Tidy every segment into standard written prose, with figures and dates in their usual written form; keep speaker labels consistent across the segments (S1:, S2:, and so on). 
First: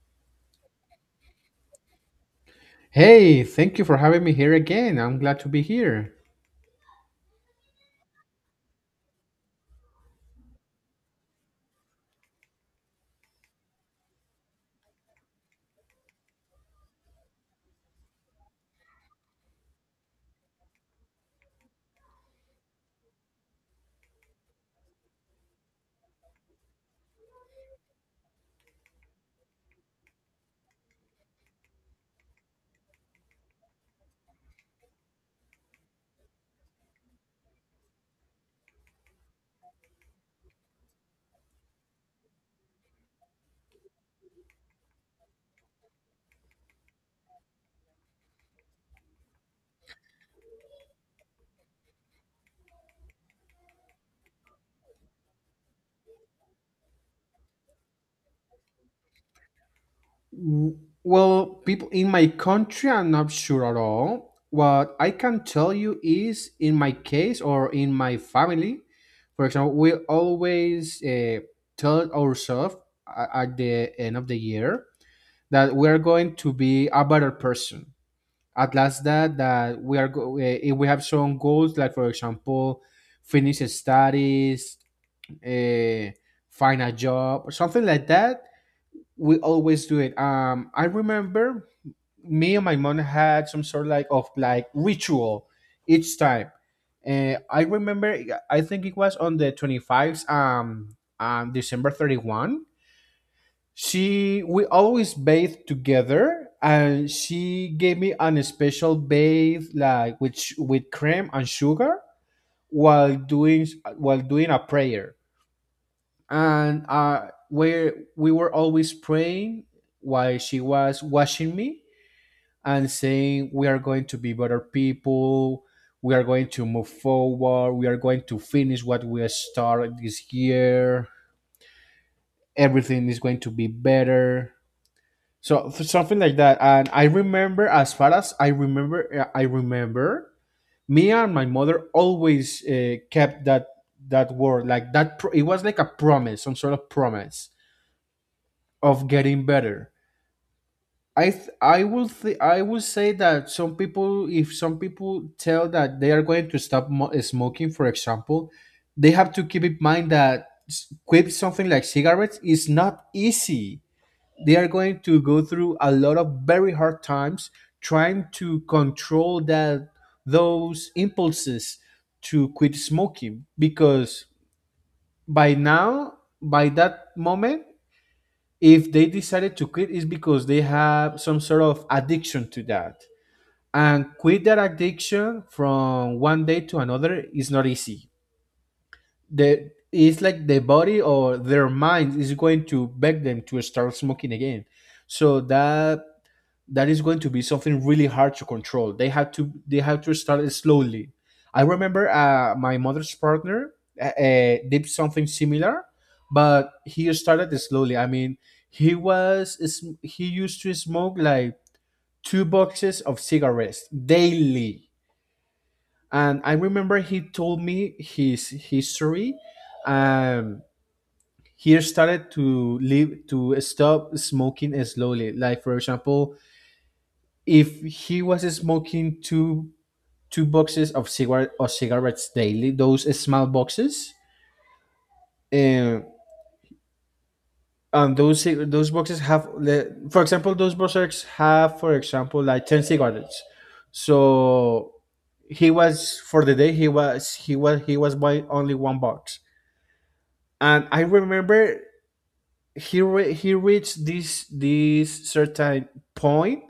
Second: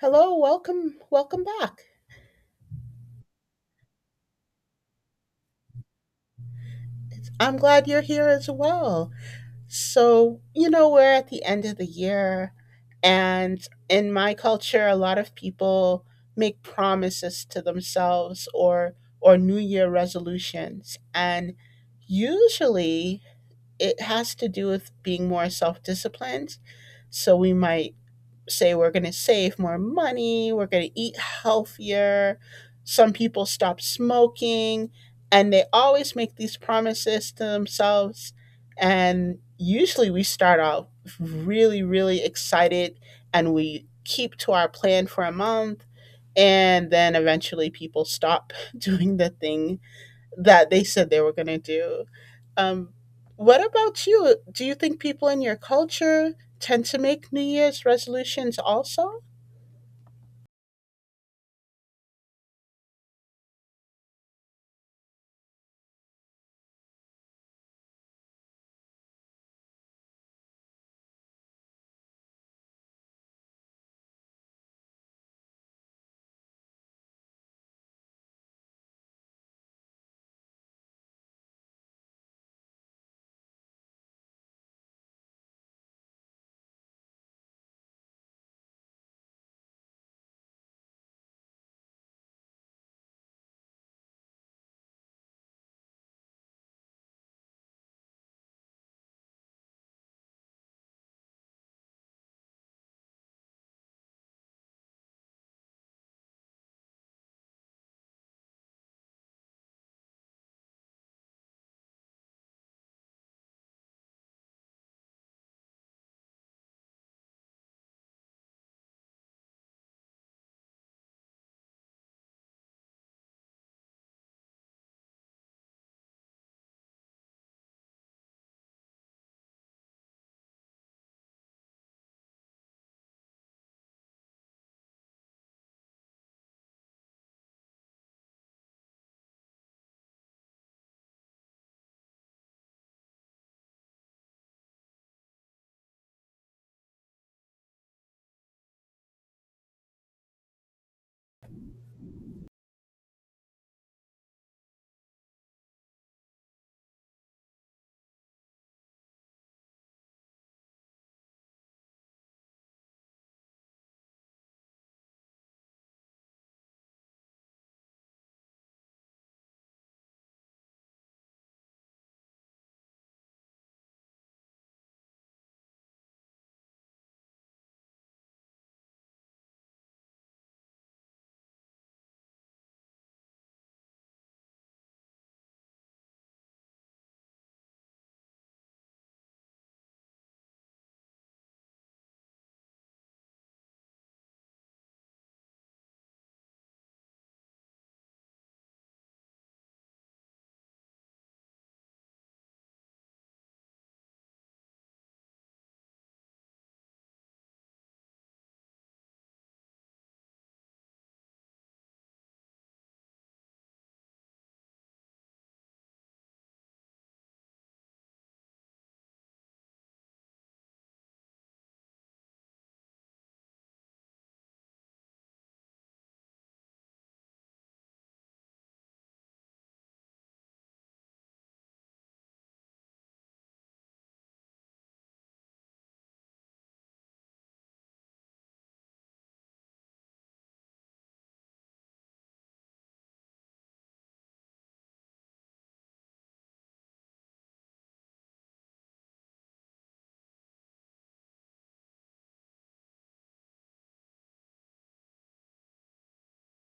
S1: Hello, welcome, welcome back.
S2: Hey, thank you for having me here again. I'm glad to be here.
S1: I'm glad you're here as well. So, you know, we're at the end of the year, and in my culture, a lot of people make promises to themselves or New Year resolutions, and usually it has to do with being more self-disciplined. So we might say we're going to save more money, we're going to eat healthier. Some people stop smoking, and they always make these promises to themselves. And usually we start off really, really excited and we keep to our plan for a month. And then eventually people stop doing the thing that they said they were going to do. Um, what about you? Do you think people in your culture tend to make New Year's resolutions also?
S2: W- Well, people in my country, I'm not sure at all. What I can tell you is, in my case or in my family, for example, we always tell ourselves at the end of the year that we are going to be a better person. At last, that we are if we have some goals, like for example, finish studies, uh, find a job or something like that, we always do it. I remember me and my mom had some sort like of like ritual each time. I remember, I think it was on the 25th, December 31st. She, we always bathed together and she gave me an special bathe like with, with cream and sugar while doing, while doing a prayer and where we were always praying while she was washing me and saying we are going to be better people, we are going to move forward, we are going to finish what we started this year, everything is going to be better, so something like that. And I remember, as far as I remember, I remember me and my mother always kept that, that word, like that it was like a promise, some sort of promise of getting better. I th- I will say that some people, if some people tell that they are going to stop smoking, for example, they have to keep in mind that quit something like cigarettes is not easy. They are going to go through a lot of very hard times trying to control that, those impulses to quit smoking, because by now, by that moment, if they decided to quit is because they have some sort of addiction to that, and quit that addiction from one day to another is not easy. The, it's like the body or their mind is going to beg them to start smoking again. So that, that is going to be something really hard to control. They have to start it slowly. I remember my mother's partner did something similar, but he started it slowly. I mean, he was. He used to smoke like two boxes of cigarettes daily, and I remember he told me his history. Um, he started to live to stop smoking slowly. Like for example, if he was smoking two boxes of cigarette or cigarettes daily, those small boxes, uh, and those boxes have, for example, those boxes have, for example, like ten cigarettes. So he was for the day, he was buying only one box. And I remember he reached this certain point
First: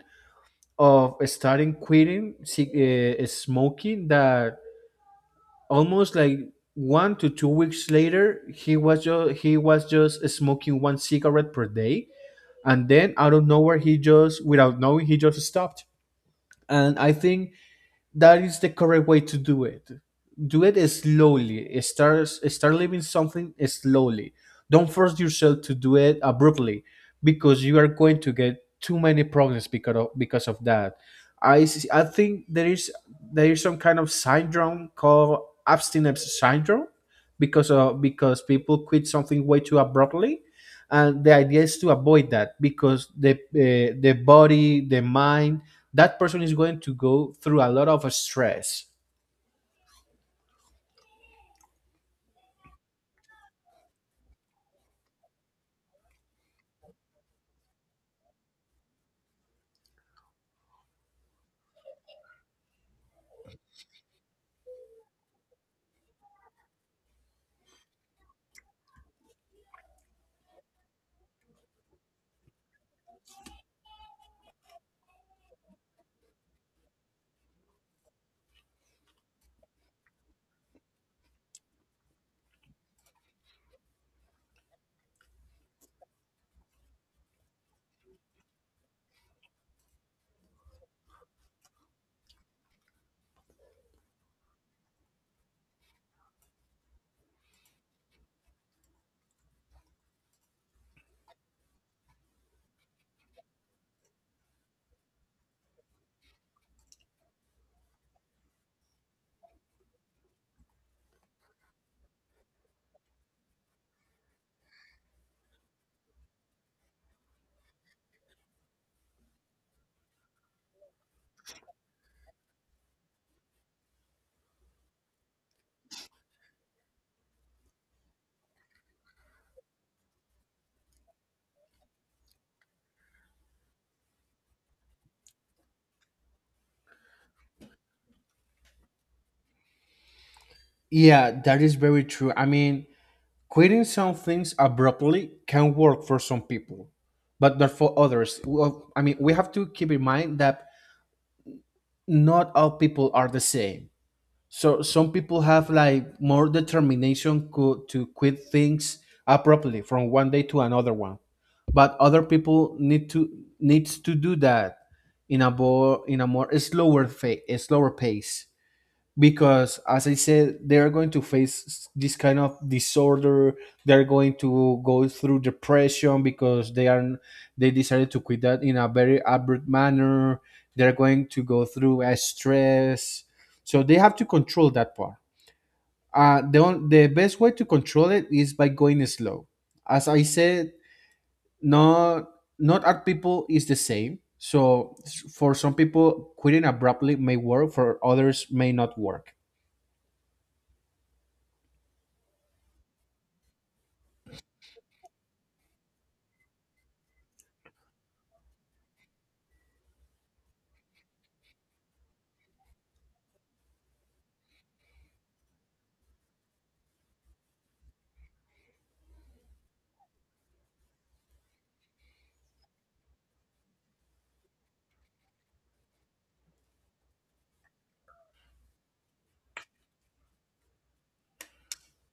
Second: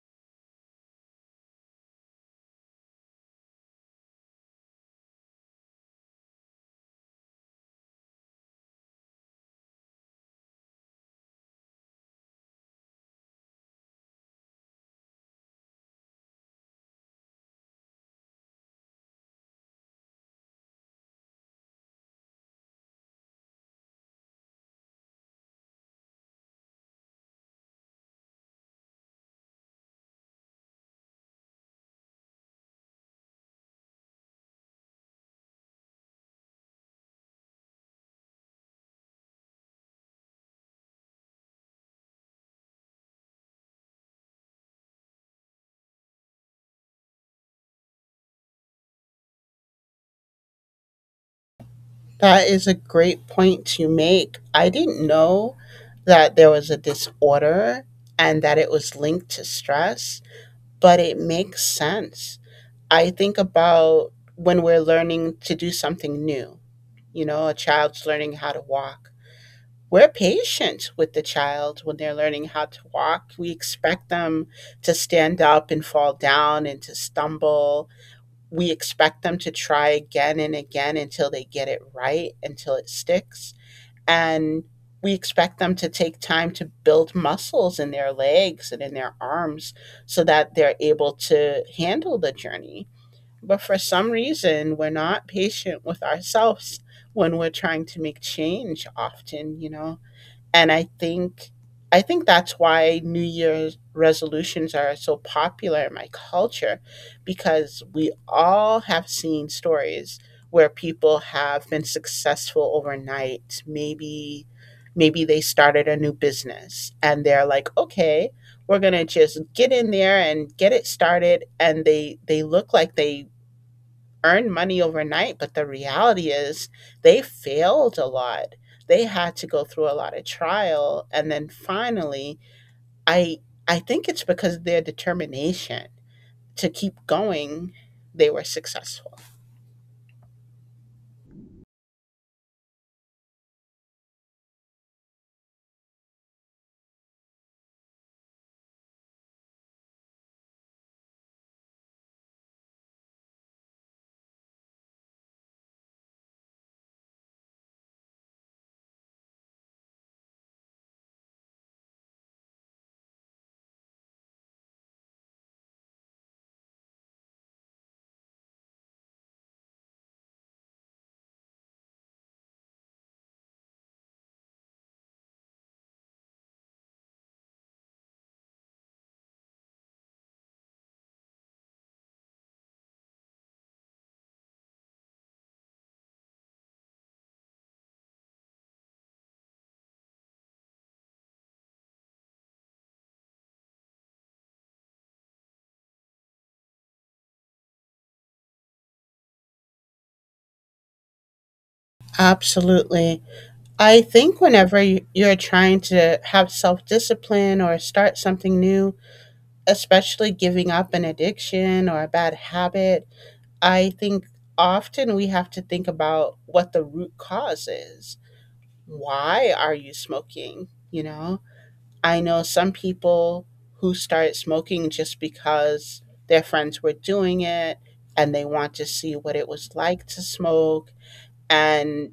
S2: of starting quitting, cig- smoking, that almost like 1 to 2 weeks later he was just smoking one cigarette per day. And then out of nowhere he just, without knowing, he just stopped. And I think that is the correct way to do it. Do it slowly. Start living something slowly. Don't force yourself to do it abruptly because you are going to get too many problems because of that. I think there is, there is some kind of syndrome called abstinence syndrome because of, because people quit something way too abruptly, and the idea is to avoid that because the body, the mind, that person is going to go through a lot of stress.
S1: That is a great point to make. I didn't know that there was a disorder and that it was linked to stress, but it makes sense. I think about when we're learning to do something new, you know, a child's learning how to walk. We're patient with the child when they're learning how to walk. We expect them to stand up and fall down and to stumble. We expect them to try again and again until they get it right, until it sticks, and we expect them to take time to build muscles in their legs and in their arms so that they're able to handle the journey. But for some reason, we're not patient with ourselves when we're trying to make change often, you know. And I think that's why New Year's resolutions are so popular in my culture, because we all have seen stories where people have been successful overnight. Maybe they started a new business and they're like, "Okay, we're going to just get in there and get it started." And they look like they earn money overnight, but the reality is they failed a lot. They had to go through a lot of trial, and then finally, I I think it's because of their determination to keep going, they were successful.
S2: Yeah, that is very true. I mean, quitting some things abruptly can work for some people, but not for others. Well, I mean, we have to keep in mind that not all people are the same. So some people have like more determination to quit things abruptly from one day to another one, but other people need to, needs to do that in a more, in a more slower a slower pace. Because as I said, they are going to face this kind of disorder. They're going to go through depression because they are, they decided to quit that in a very abrupt manner. They're going to go through a stress, so they have to control that part. The best way to control it is by going slow. As I said, not, not all people is the same. So for some people quitting abruptly may work, for others may not work.
S1: Absolutely. I think whenever you're trying to have self discipline or start something new, especially giving up an addiction or a bad habit, I think often we have to think about what the root cause is. Why are you smoking? You know, I know some people who started smoking just because their friends were doing it and they want to see what it was like to smoke. And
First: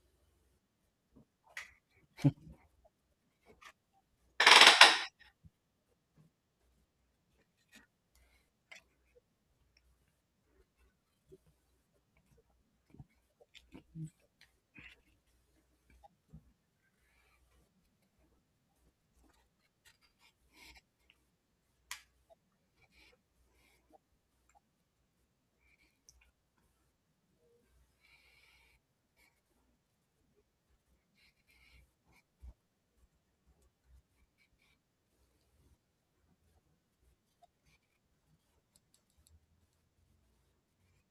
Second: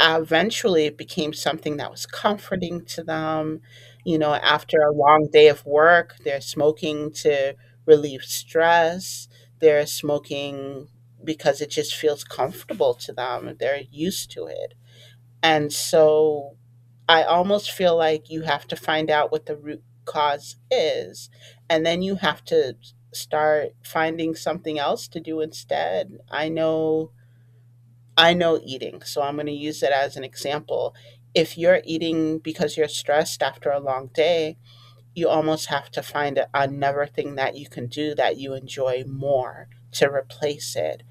S1: eventually it became something that was comforting to them. You know, after a long day of work, they're smoking to relieve stress, they're smoking because it just feels comfortable to them, they're used to it. And so I almost feel like you have to find out what the root cause is, and then you have to start finding something else to do instead. I know eating, so I'm going to use it as an example. If you're eating because you're stressed after a long day, you almost have to find another thing that you can do that you enjoy more to replace it.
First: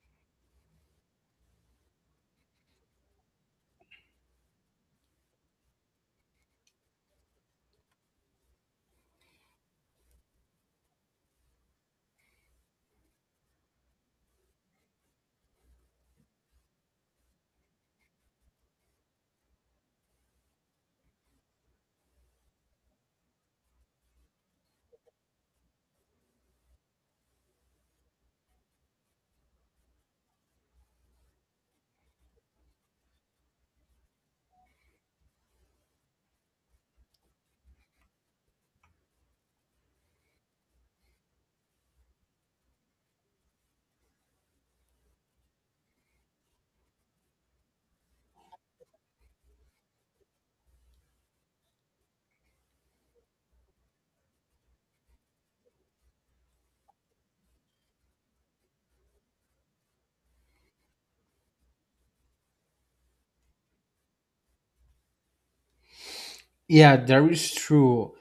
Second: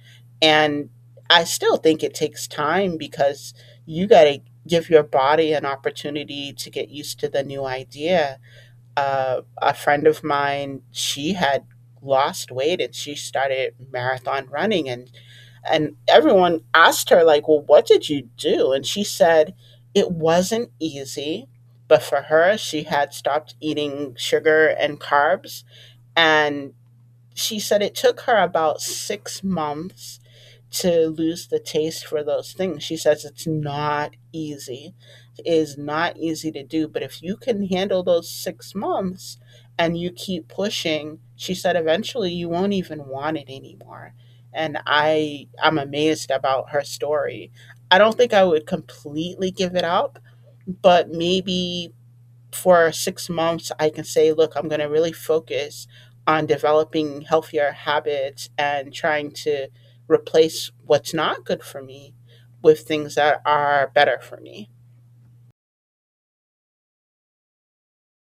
S1: And I still think it takes time because you got to give your body an opportunity to get used to the new idea. A friend of mine, she had lost weight and she started marathon running, and everyone asked her, like, well, what did you do? And she said it wasn't easy, but for her, she had stopped eating sugar and carbs, and she said it took her about 6 months to lose the taste for those things. She says it's not easy. It is not easy to do, but if you can handle those 6 months and you keep pushing, she said eventually you won't even want it anymore. And I'm amazed about her story. I don't think I would completely give it up, but maybe for 6 months, I can say, look, I'm going to really focus on developing healthier habits and trying to replace what's not good for me with things that are better for me.
S2: Yeah, that is true.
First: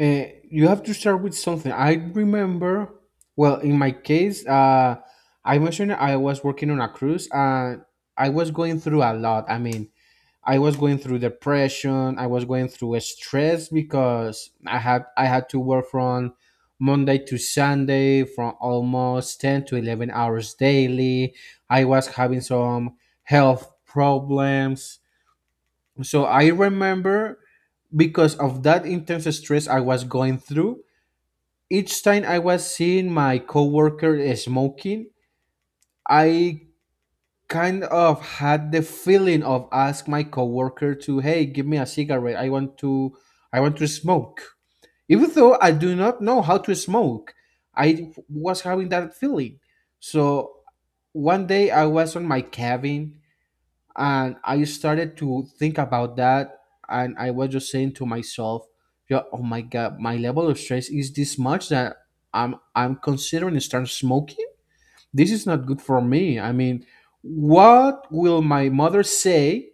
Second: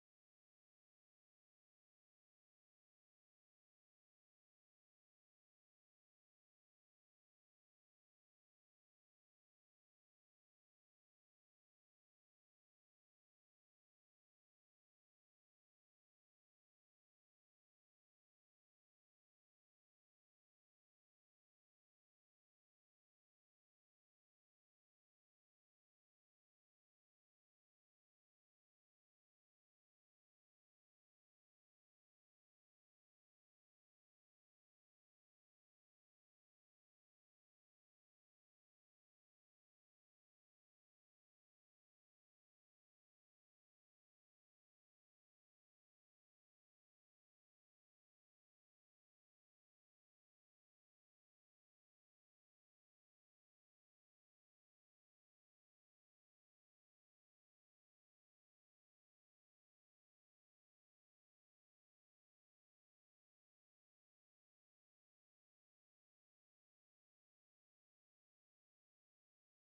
S2: Uh, you have to start with something. I remember, well, in my case, I mentioned I was working on a cruise and I was going through a lot. I mean, I was going through depression. I was going through a stress because I had to work from Monday to Sunday from almost 10 to 11 hours daily. I was having some health problems. So I remember, because of that intense stress I was going through, each time I was seeing my coworker smoking, I kind of had the feeling of ask my coworker to, "Hey, give me a cigarette. I want to smoke." Even though I do not know how to smoke, I was having that feeling. So one day I was on my cabin and I started to think about that, and I was just saying to myself, "Yeah, oh my god, my level of stress is this much that I'm considering start smoking. This is not good for me. I mean, what will my mother say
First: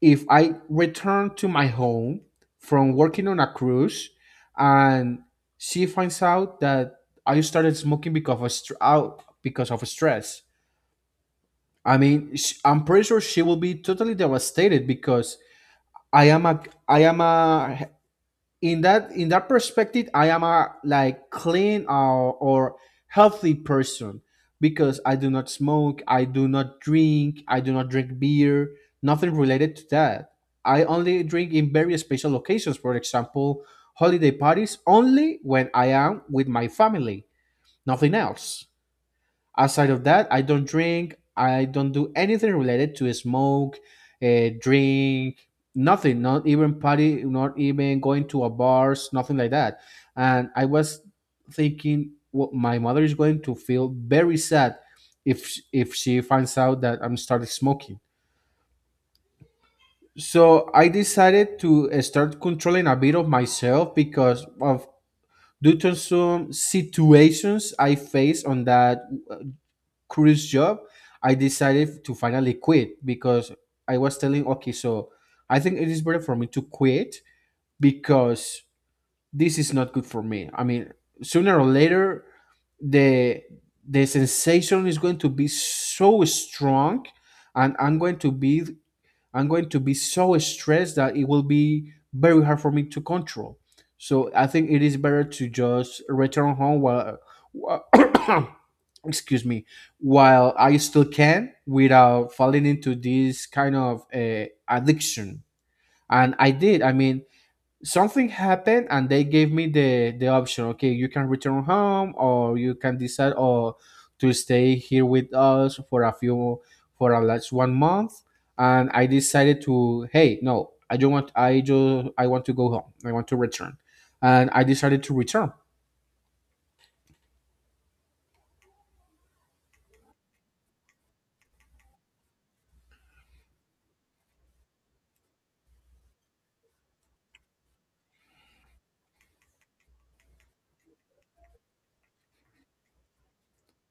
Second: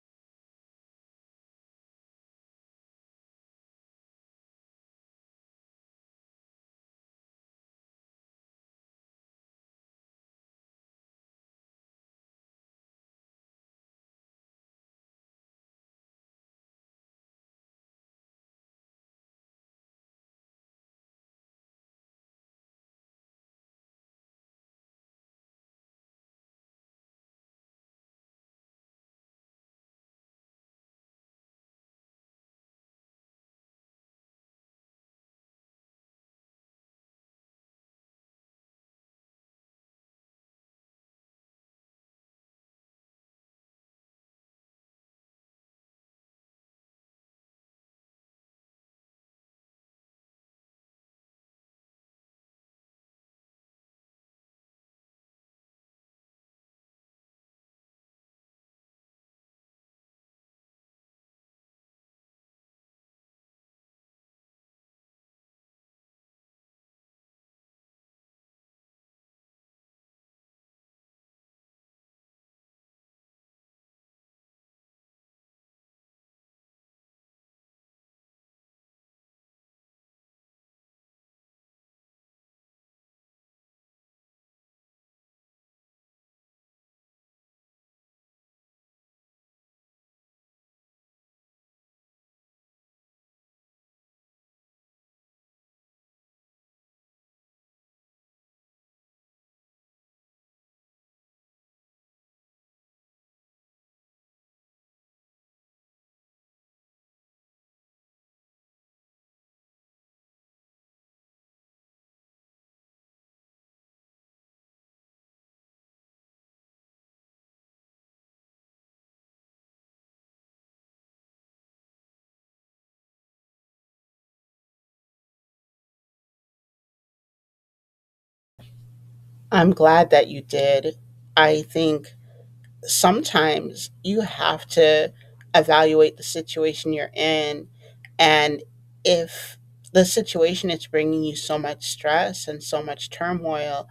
S2: if I return to my home from working on a cruise, and she finds out that I started smoking because of stress? I mean, I'm pretty sure she will be totally devastated because I am a I am a, in that, in that perspective, I am a like clean or healthy person because I do not smoke, I do not drink, I do not drink beer, nothing related to that. I only drink in very special occasions, for example, holiday parties only when I am with my family, nothing else. Aside of that, I don't drink. I don't do anything related to smoke, drink, nothing. Not even party. Not even going to a bars. Nothing like that. And I was thinking, well, my mother is going to feel very sad if if she finds out that I'm started smoking. So I decided to start controlling a bit of myself because of, due to some situations I faced on that cruise job. I decided to finally quit because I was telling, okay, so I think it is better for me to quit because this is not good for me. I mean, sooner or later, the the sensation is going to be so strong and I'm going to be so stressed that it will be very hard for me to control. So I think it is better to just return home while- excuse me, while I still can without falling into this kind of addiction. And I did. I mean, something happened and they gave me the option, okay, you can return home, or you can decide or to stay here with us for a few, for a last 1 month. And I decided to, hey, no, I don't want, I just, I want to go home, I want to return. And I decided to return.
S1: I'm glad that you did. I think sometimes you have to evaluate the situation you're in. And if the situation is bringing you so much stress and so much turmoil,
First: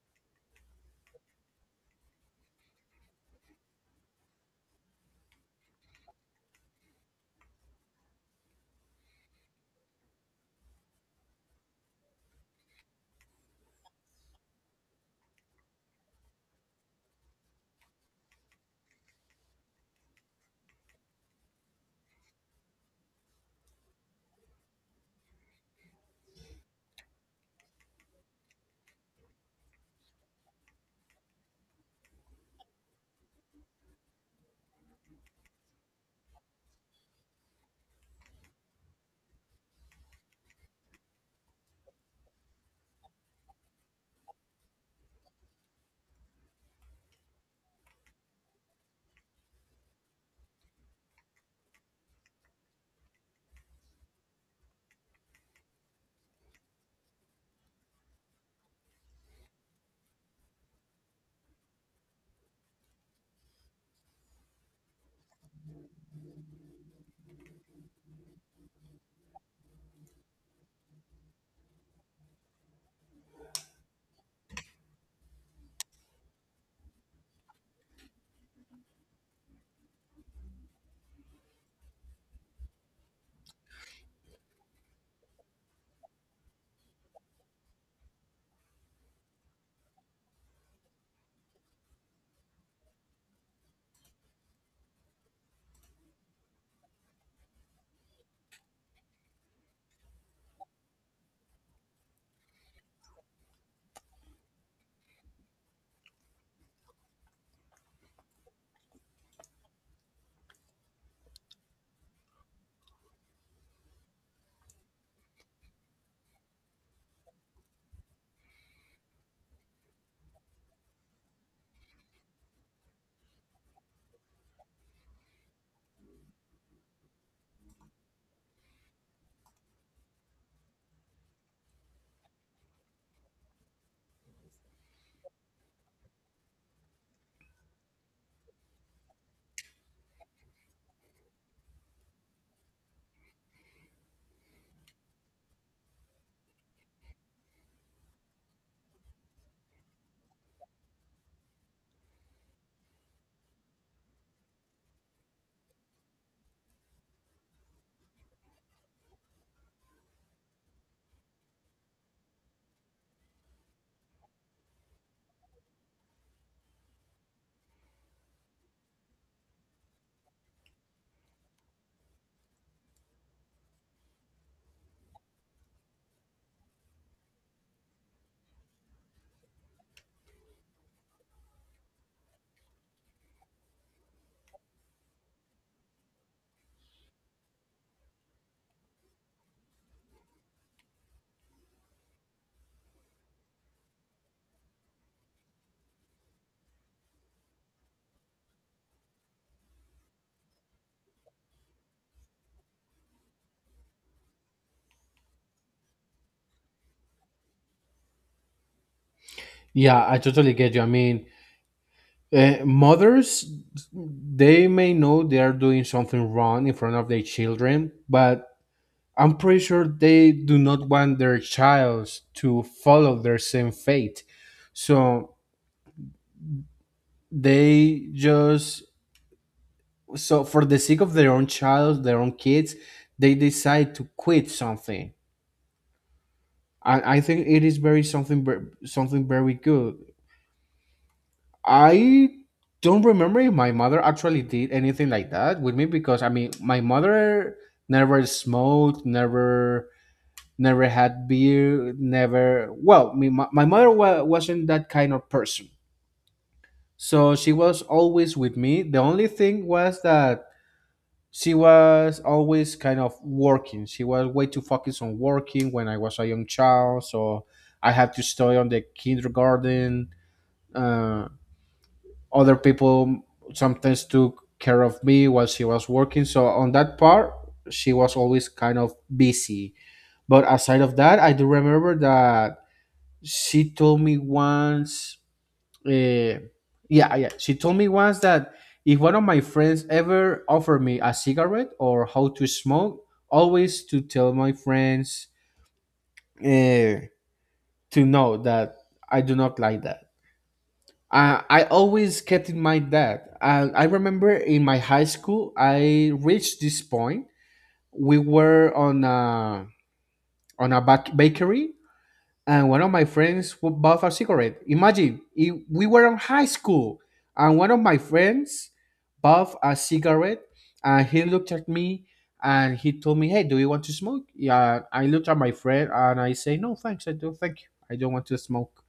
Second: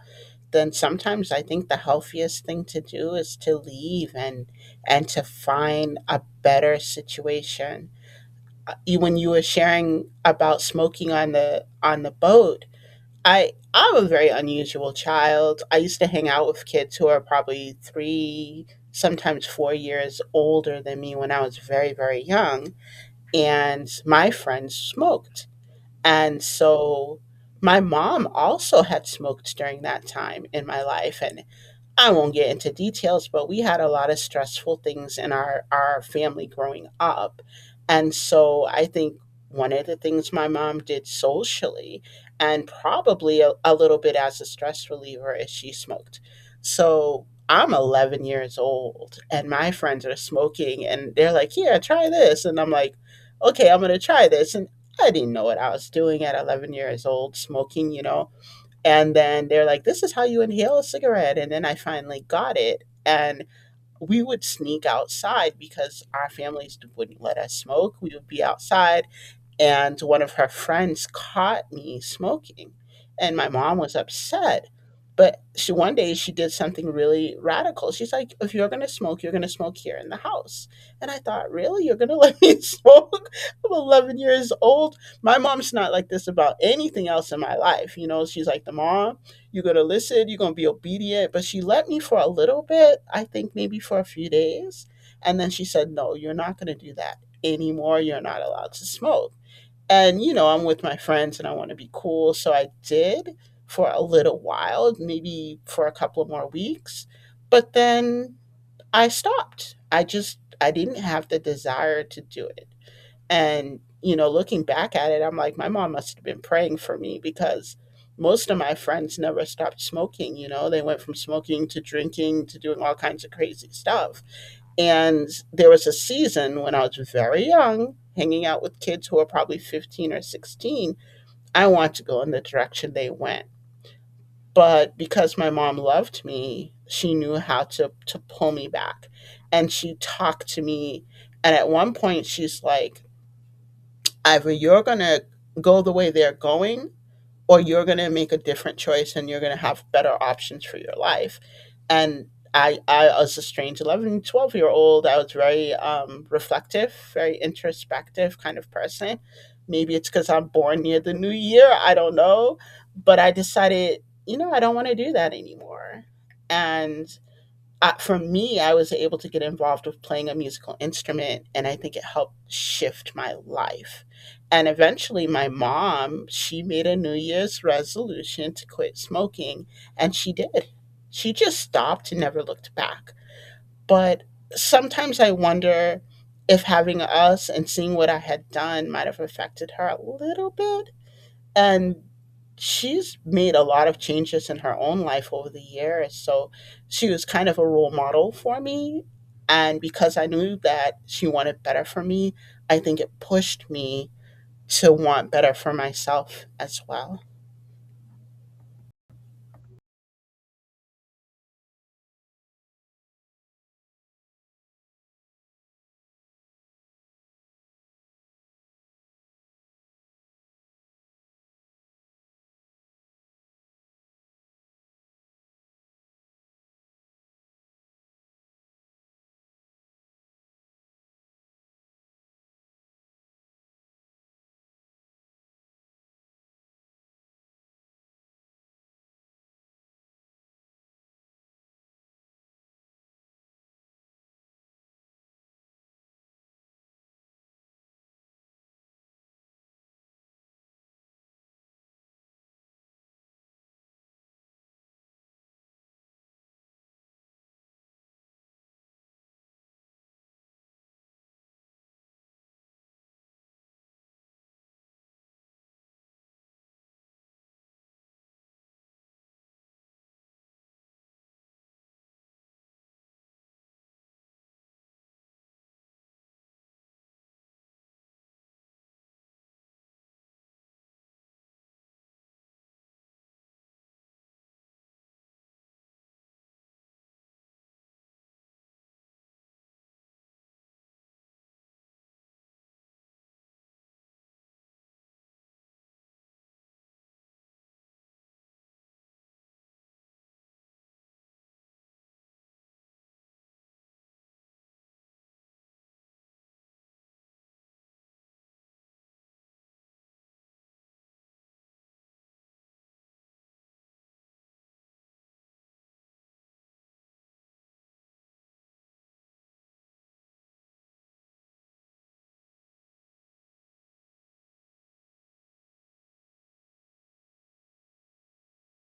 S1: then sometimes I think the healthiest thing to do is to leave, and to find a better situation. When you were sharing about smoking on the boat, I'm a very unusual child. I used to hang out with kids who are probably three, sometimes 4 years older than me when I was very very young, and my friends smoked, and so. My mom also had smoked during that time in my life, and I won't get into details, but we had a lot of stressful things in our family growing up. And so I think one of the things my mom did socially, and probably a little bit as a stress reliever, is she smoked. So I'm 11 years old, and my friends are smoking, and they're like, "Here, try this." And I'm like, "Okay, I'm going to try this." And I didn't know what I was doing at 11 years old, smoking, you know, and then they're like, "This is how you inhale a cigarette." And then I finally got it. And we would sneak outside because our families wouldn't let us smoke. We would be outside, and one of her friends caught me smoking, and my mom was upset. But she, one day, she did something really radical. She's like, "If you're going to smoke, you're going to smoke here in the house." And I thought, really, you're going to let me smoke? I'm 11 years old. My mom's not like this about anything else in my life, you know. She's like the mom: "You're going to listen, you're going to be obedient." But she let me for a little bit, I think maybe for a few days. And then she said, "No, you're not going to do that anymore. You're not allowed to smoke." And, you know, I'm with my friends and I want to be cool, so I did for a little while, maybe for a couple of more weeks. But then I stopped. I just, I didn't have the desire to do it. And, you know, looking back at it, I'm like, my mom must have been praying for me, because most of my friends never stopped smoking. You know, they went from smoking to drinking to doing all kinds of crazy stuff. And there was a season when I was very young, hanging out with kids who were probably 15 or 16. I wanted to go in the direction they went. But because my mom loved me, she knew how to pull me back. And she talked to me. And at one point, she's like, "Ivor, you're going to go the way they're going, or you're going to make a different choice and you're going to have better options for your life." And I was a strange 11, 12-year old. I was very reflective, very introspective kind of person. Maybe it's because I'm born near the New Year, I don't know, but I decided, you know, I don't want to do that anymore. And for me, I was able to get involved with playing a musical instrument, and I think it helped shift my life. And eventually, my mom, she made a New Year's resolution to quit smoking, and she did. She just stopped and never looked back. But sometimes I wonder if having us and seeing what I had done might have affected her a little bit, and she's made a lot of changes in her own life over the years. So she was kind of a role model for me. And because I knew that she wanted better for me, I think it pushed me to want better for myself as well.
S2: Yeah, I totally get you. I mean, mothers, they may know they are doing something wrong in front of their children, but I'm pretty sure they do not want their child to follow their same fate. So they just, so for the sake of their own child, their own kids, they decide to quit something. And I think it is very something, something very good. I don't remember if my mother actually did anything like that with me because, I mean, my mother never smoked, never, never had beer, never. Well, me, my mother wasn't that kind of person. So she was always with me. The only thing was that she was always kind of working. She was way too focused on working when I was a young child. So I had to stay on the kindergarten. Uh, Other people sometimes took care of me while she was working. So on that part, she was always kind of busy. But aside of that, I do remember that she told me once, uh, yeah yeah, she told me once that if one of my friends ever offered me a cigarette or how to smoke, always to tell my friends uh, to know that I do not like that. I always kept in mind that, I remember in my high school I reached this point. We were on a, on a bakery, and one of my friends bought a cigarette. Imagine if we were in high school and one of my friends bought a cigarette, and he looked at me and he told me, "Hey, do you want to smoke?" Yeah, I looked at my friend and I say, "No, thanks, I don't thank you. I don't want to smoke."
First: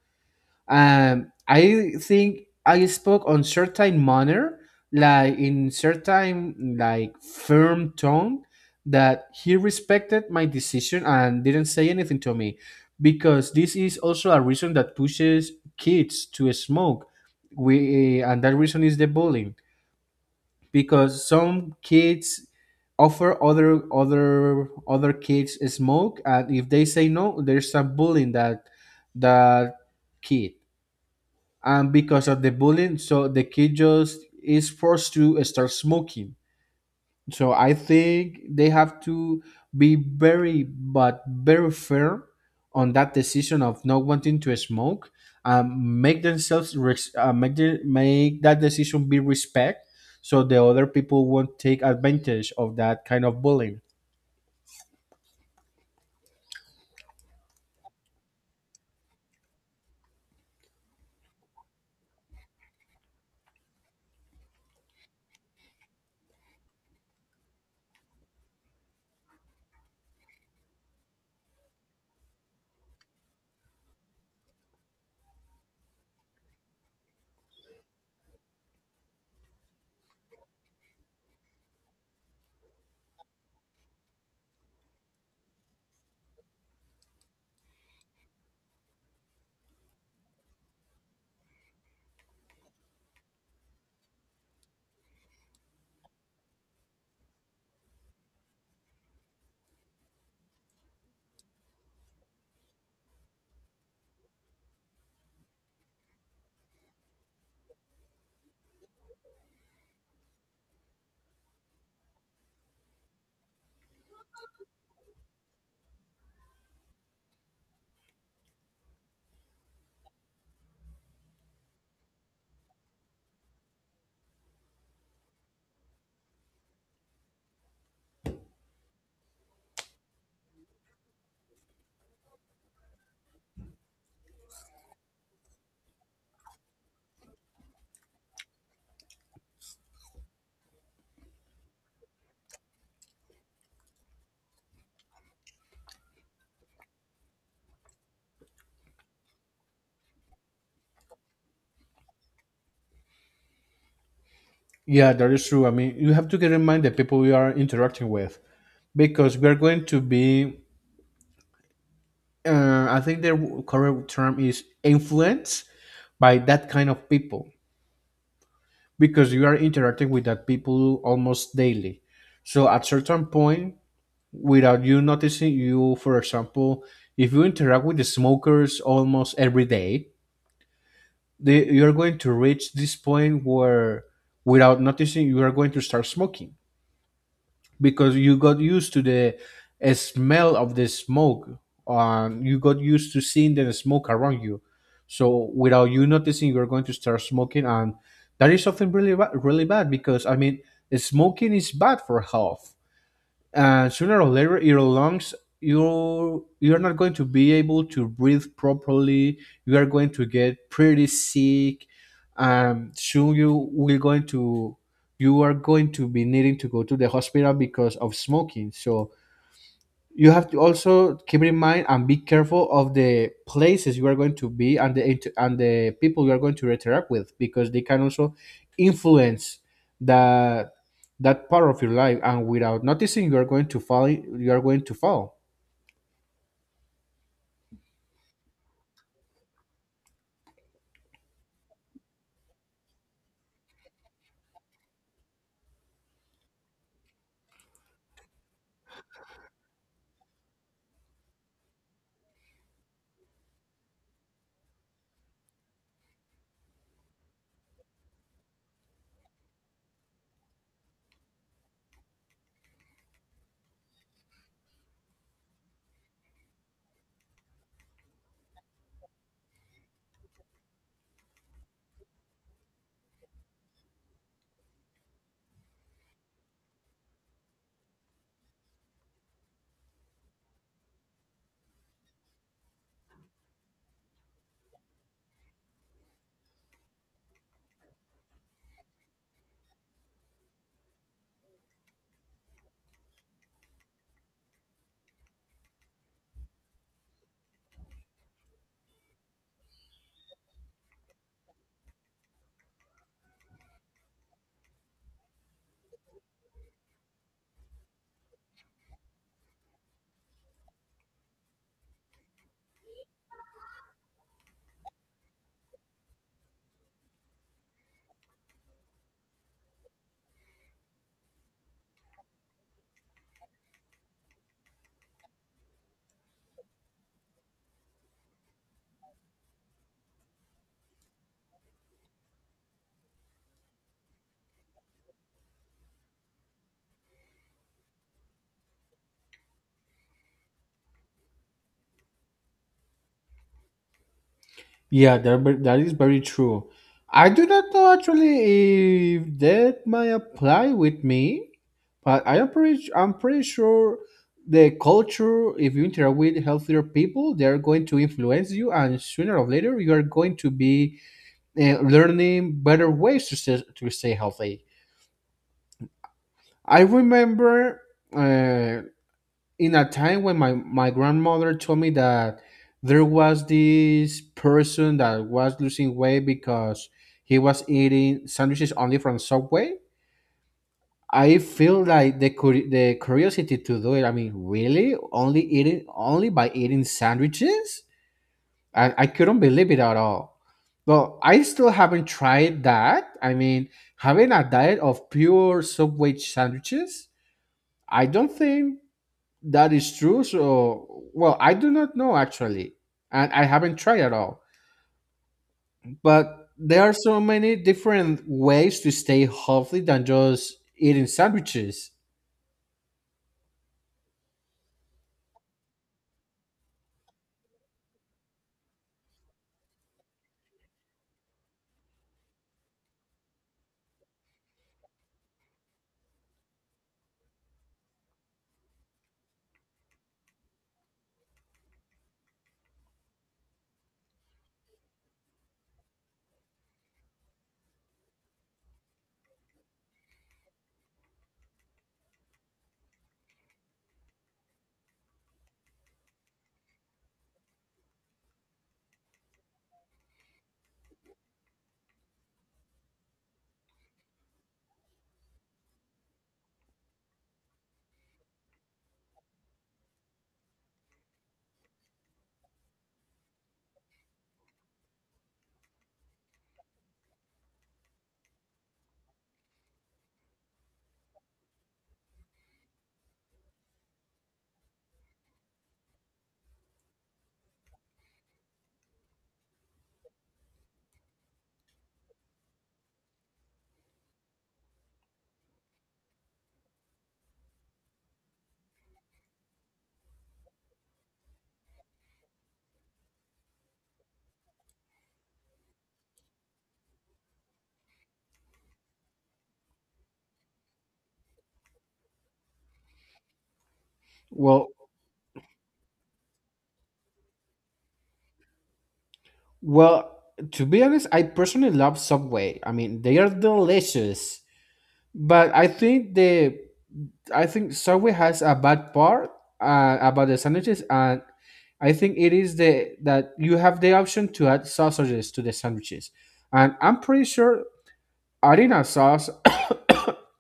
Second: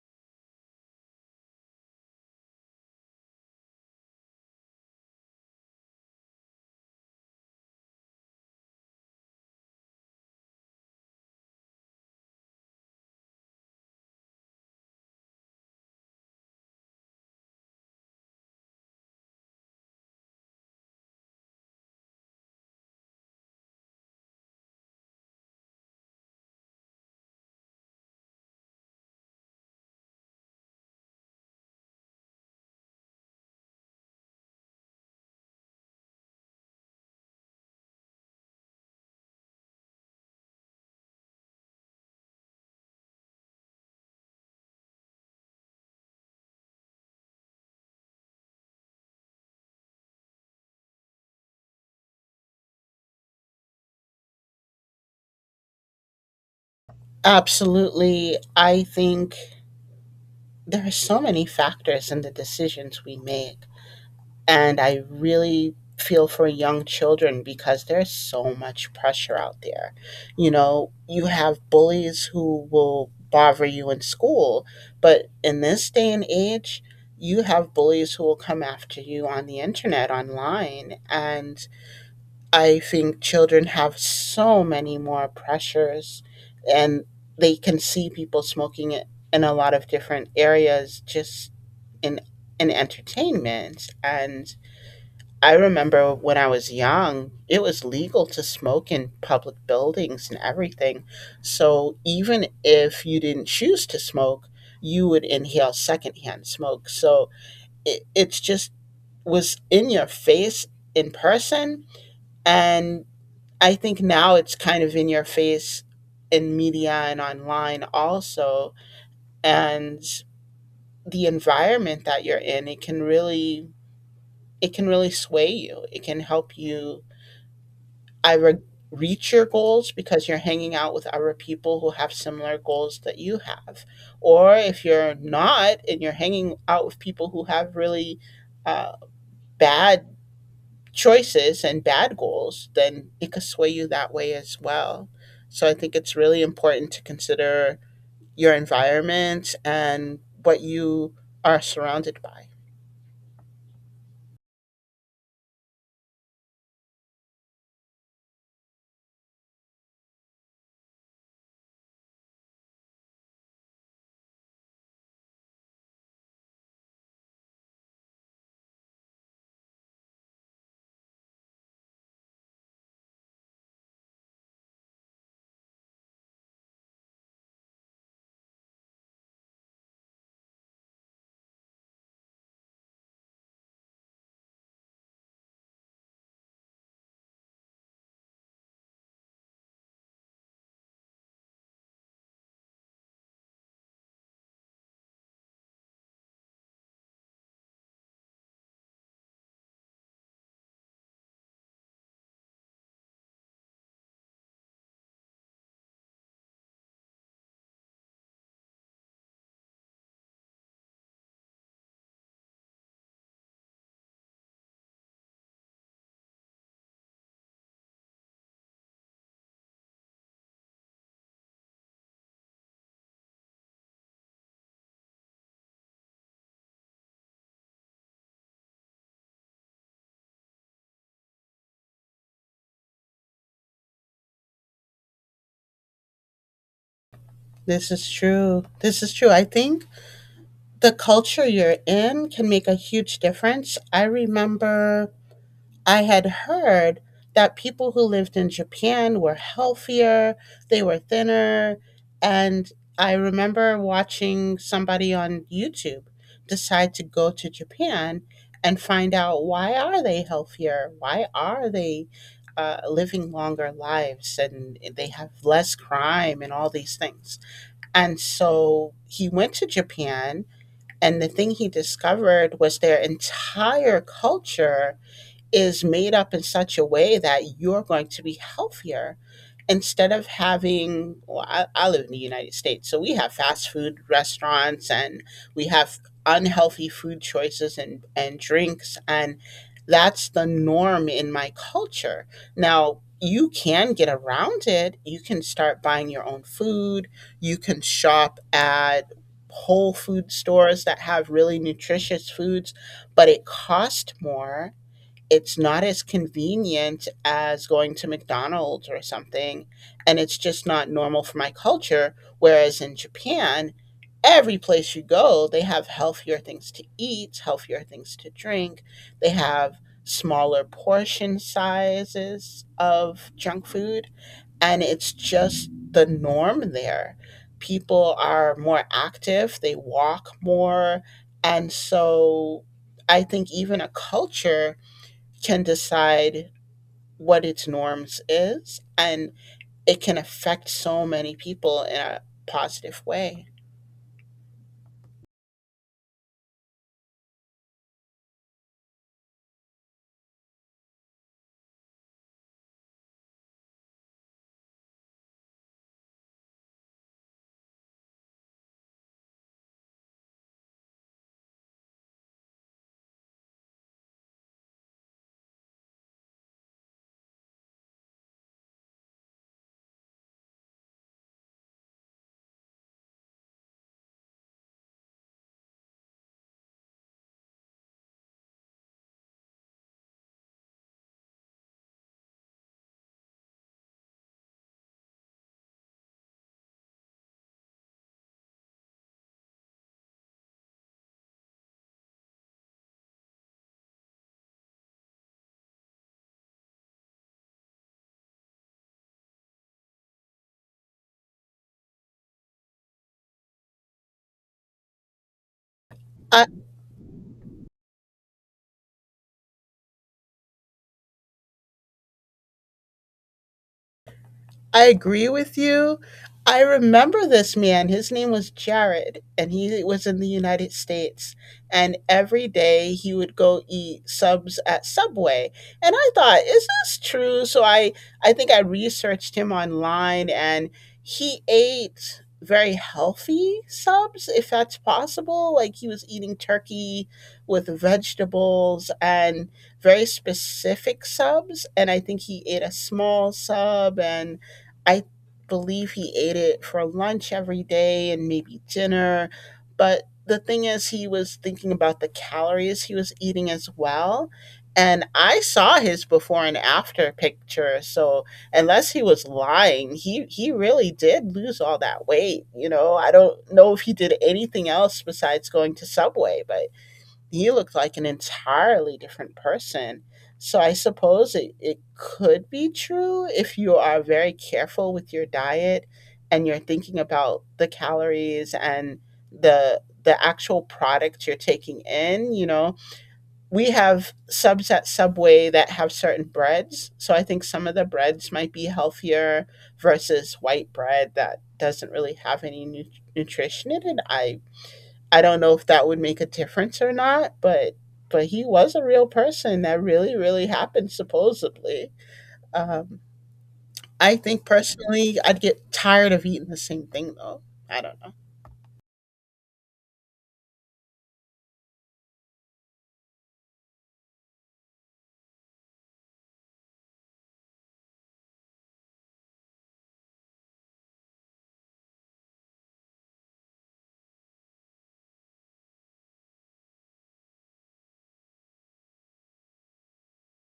S2: I think I spoke on certain manner, like in certain like firm tone, that he respected my decision and didn't say anything to me, because this is also a reason that pushes kids to smoke. We and that reason is the bullying, because some kids offer other kids smoke, and if they say no, there's a bullying that that kid, and because of the bullying so the kid just is forced to start smoking. So I think they have to be very but very fair on that decision of not wanting to smoke. Make themselves make, make that decision be respect so the other people won't take advantage of that kind of bullying.
S1: Absolutely. I think there are so many factors in the decisions we make. And I really feel for young children because there's so much pressure out there. You know, you have bullies who will bother you in school, but in this day and age, you have bullies who will come after you on the internet, online. And I think children have so many more pressures, and they can see people smoking it in a lot of different areas, just in in entertainment, and I remember when I was young, it was legal to smoke in public buildings and everything. So even if you didn't choose to smoke, you would inhale secondhand smoke. So it's just was in your face in person. And I think now it's kind of in your face in media and online also. And the environment that you're in, it can really sway you. It can help you I reach your goals because you're hanging out with other people who have similar goals that you have. Or if you're not and you're hanging out with people who have really uh, bad choices and bad goals, then it could sway you that way as well. So I think it's really important to consider your environment and what you are surrounded by.
S2: Yeah, that is true. I mean, you have to get in mind the people you are interacting with, because we are going to be I think the correct term is influenced by that kind of people, because you are interacting with that people almost daily. So at certain point, without you noticing, you, for example, if you interact with the smokers almost every day, they, you're going to reach this point where, without noticing, you are going to start smoking because you got used to the smell of the smoke, and you got used to seeing the smoke around you. So without you noticing, you're going to start smoking, and that is something really bad, because I mean smoking is bad for health, and sooner or later your lungs, you're not going to be able to breathe properly. You are going to get pretty sick. Soon you will going to, you are going to be needing to go to the hospital because of smoking. So you have to also keep in mind and be careful of the places you are going to be and the and the people you are going to interact with, because they can also influence that, that part of your life, and without noticing, you are going to fall.
S1: This is true. This is true. I think the culture you're in can make a huge difference. I remember I had heard that people who lived in Japan were healthier, they were thinner, and I remember watching somebody on YouTube decide to go to Japan and find out, why are they healthier? Why are they living longer lives and they have less crime and all these things? And so he went to Japan and the thing he discovered was their entire culture is made up in such a way that you're going to be healthier, instead of having, well, I live in the United States, so we have fast food restaurants and we have unhealthy food choices, and drinks, and that's the norm in my culture. Now you can get around it, you can start buying your own food, you can shop at whole food stores that have really nutritious foods, but it costs more, it's not as convenient as going to McDonald's or something, and it's just not normal for my culture. Whereas in Japan, every place you go, they have healthier things to eat, healthier things to drink. They have smaller portion sizes of junk food, and it's just the norm there. People are more active, they walk more, and so I think even a culture can decide what its norms is, and it can affect so many people in a positive way.
S2: Yeah, that, that is very true. I do not know actually if that might apply with me, but I am pretty, I'm pretty sure the culture, if you interact with healthier people, they are going to influence you, and sooner or later, you are going to be learning better ways to stay healthy. I remember uh, in a time when my grandmother told me that there was this person that was losing weight because he was eating sandwiches only from Subway. I feel like the the curiosity to do it. I mean, really, only eating only by eating sandwiches, and I couldn't believe it at all. But I still haven't tried that. I mean, having a diet of pure Subway sandwiches, I don't think that is true. So, well, I do not know actually, and I haven't tried at all.
S1: I,
S2: But there are so many different ways to stay healthy than just eating sandwiches.
S1: I agree with you. I remember this man. His name was Jared, and he was in the United States. And every day he would go eat subs at Subway. And I thought, is this true? So I think I researched him online, and he ate very healthy subs, if that's possible. Like he was eating turkey with vegetables and very specific subs. And I think he ate a small sub, and I believe he ate it for lunch every day and maybe dinner. But the thing is, he was thinking about the calories he was eating as well. And I saw his before and after picture. So unless he was lying, he really did lose all that weight. You know, I don't know if he did anything else besides going to Subway, but you look like an entirely different person. So I suppose it could be true if you are very careful with your diet and you're thinking about the calories and the actual product you're taking in, you know. We have subs at Subway that have certain breads. So I think some of the breads might be healthier versus white bread that doesn't really have any nutrition in it. I don't know if that would make a difference or not, but he was a real person that really really happened, supposedly. Um, I think
S2: Well,
S1: personally, I'd get tired of eating the same thing though. I don't know.
S2: well, to be honest, I personally love Subway. I mean, they are delicious. But I think the I think Subway has a bad part about the sandwiches, and I think it is the that you have the option to add sausages to the sandwiches. And I'm pretty sure Arena sauce,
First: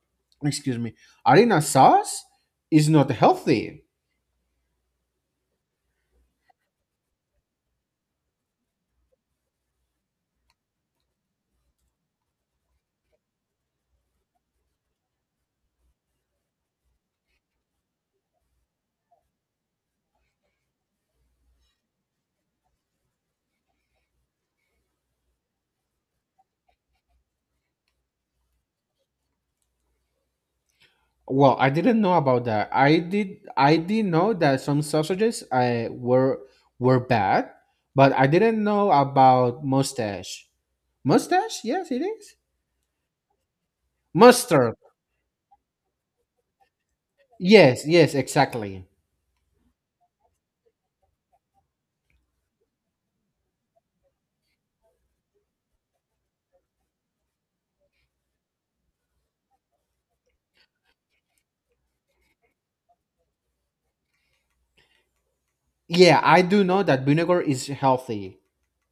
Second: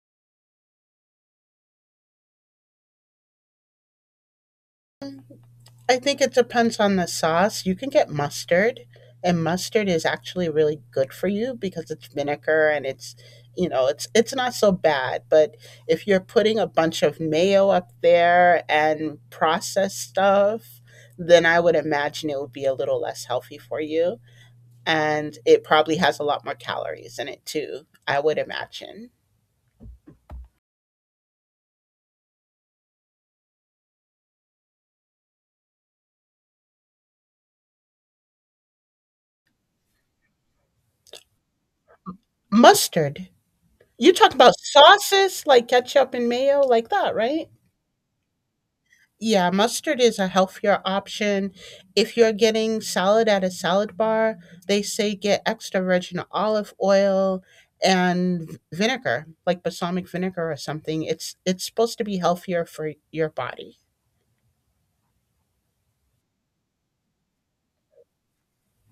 S2: excuse me, arena sauce is not healthy.
S1: I think it depends on the sauce. You can get mustard, and mustard is actually really good for you because it's vinegar and it's, you know, it's not so bad, but if you're putting a bunch of mayo up there and processed stuff, then I would imagine it would be a little less healthy for you, and it probably has a lot more calories in it too, I would imagine.
S2: Well, I didn't know about that. I did know that some sausages were bad, but I didn't know about mustache. Mustache? Yes, it is.
S1: Mustard. You talk about
S2: Mustard.
S1: sauces like ketchup and mayo like that, right?
S2: Yes, yes, exactly.
S1: Yeah, mustard is a healthier option. If you're getting salad at a salad bar, they say get extra virgin olive oil and vinegar, like balsamic vinegar or something. It's supposed to be healthier for your body.
S2: Yeah, I do know that vinegar is healthy.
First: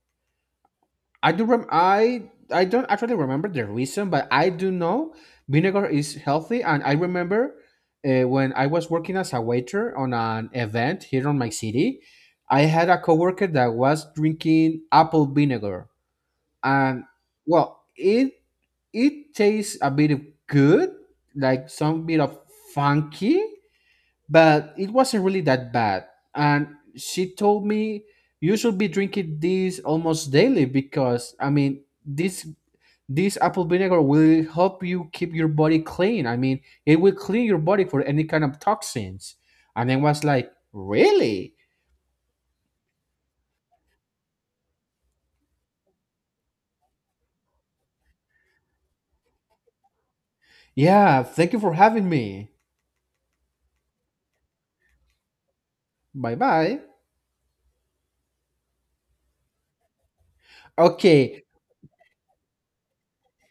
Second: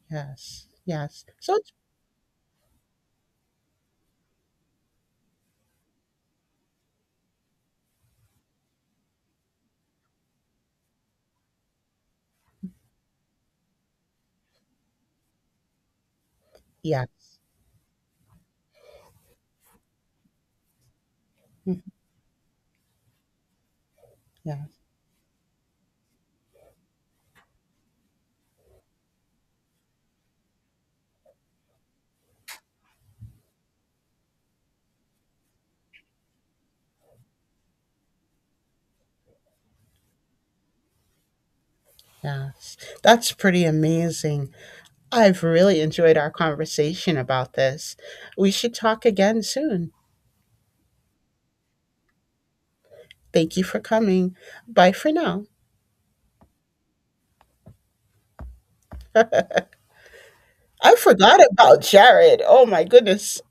S1: Yes. Yes. So it's
S2: I don't actually remember the reason, but I do know vinegar is healthy, and I remember when I was working as a waiter on an event here on my city, I had a coworker that was drinking apple vinegar, and
S1: yes.
S2: well, it tastes a bit of good, like
S1: Mm.
S2: some bit of funky, but
S1: Yes,
S2: it wasn't really that bad. And she told me you should be drinking this almost daily because I mean this apple vinegar will help you keep your body clean. I mean it will clean your body for any kind of toxins. And I was like, really?
S1: yes. That's pretty amazing. I've really enjoyed our conversation about this. We should talk again soon.
S2: Yeah, thank you for having me.
S1: Thank you for coming. Bye for now.
S2: Bye bye.
S1: I forgot
S2: Okay,
S1: about Jared. Oh my goodness.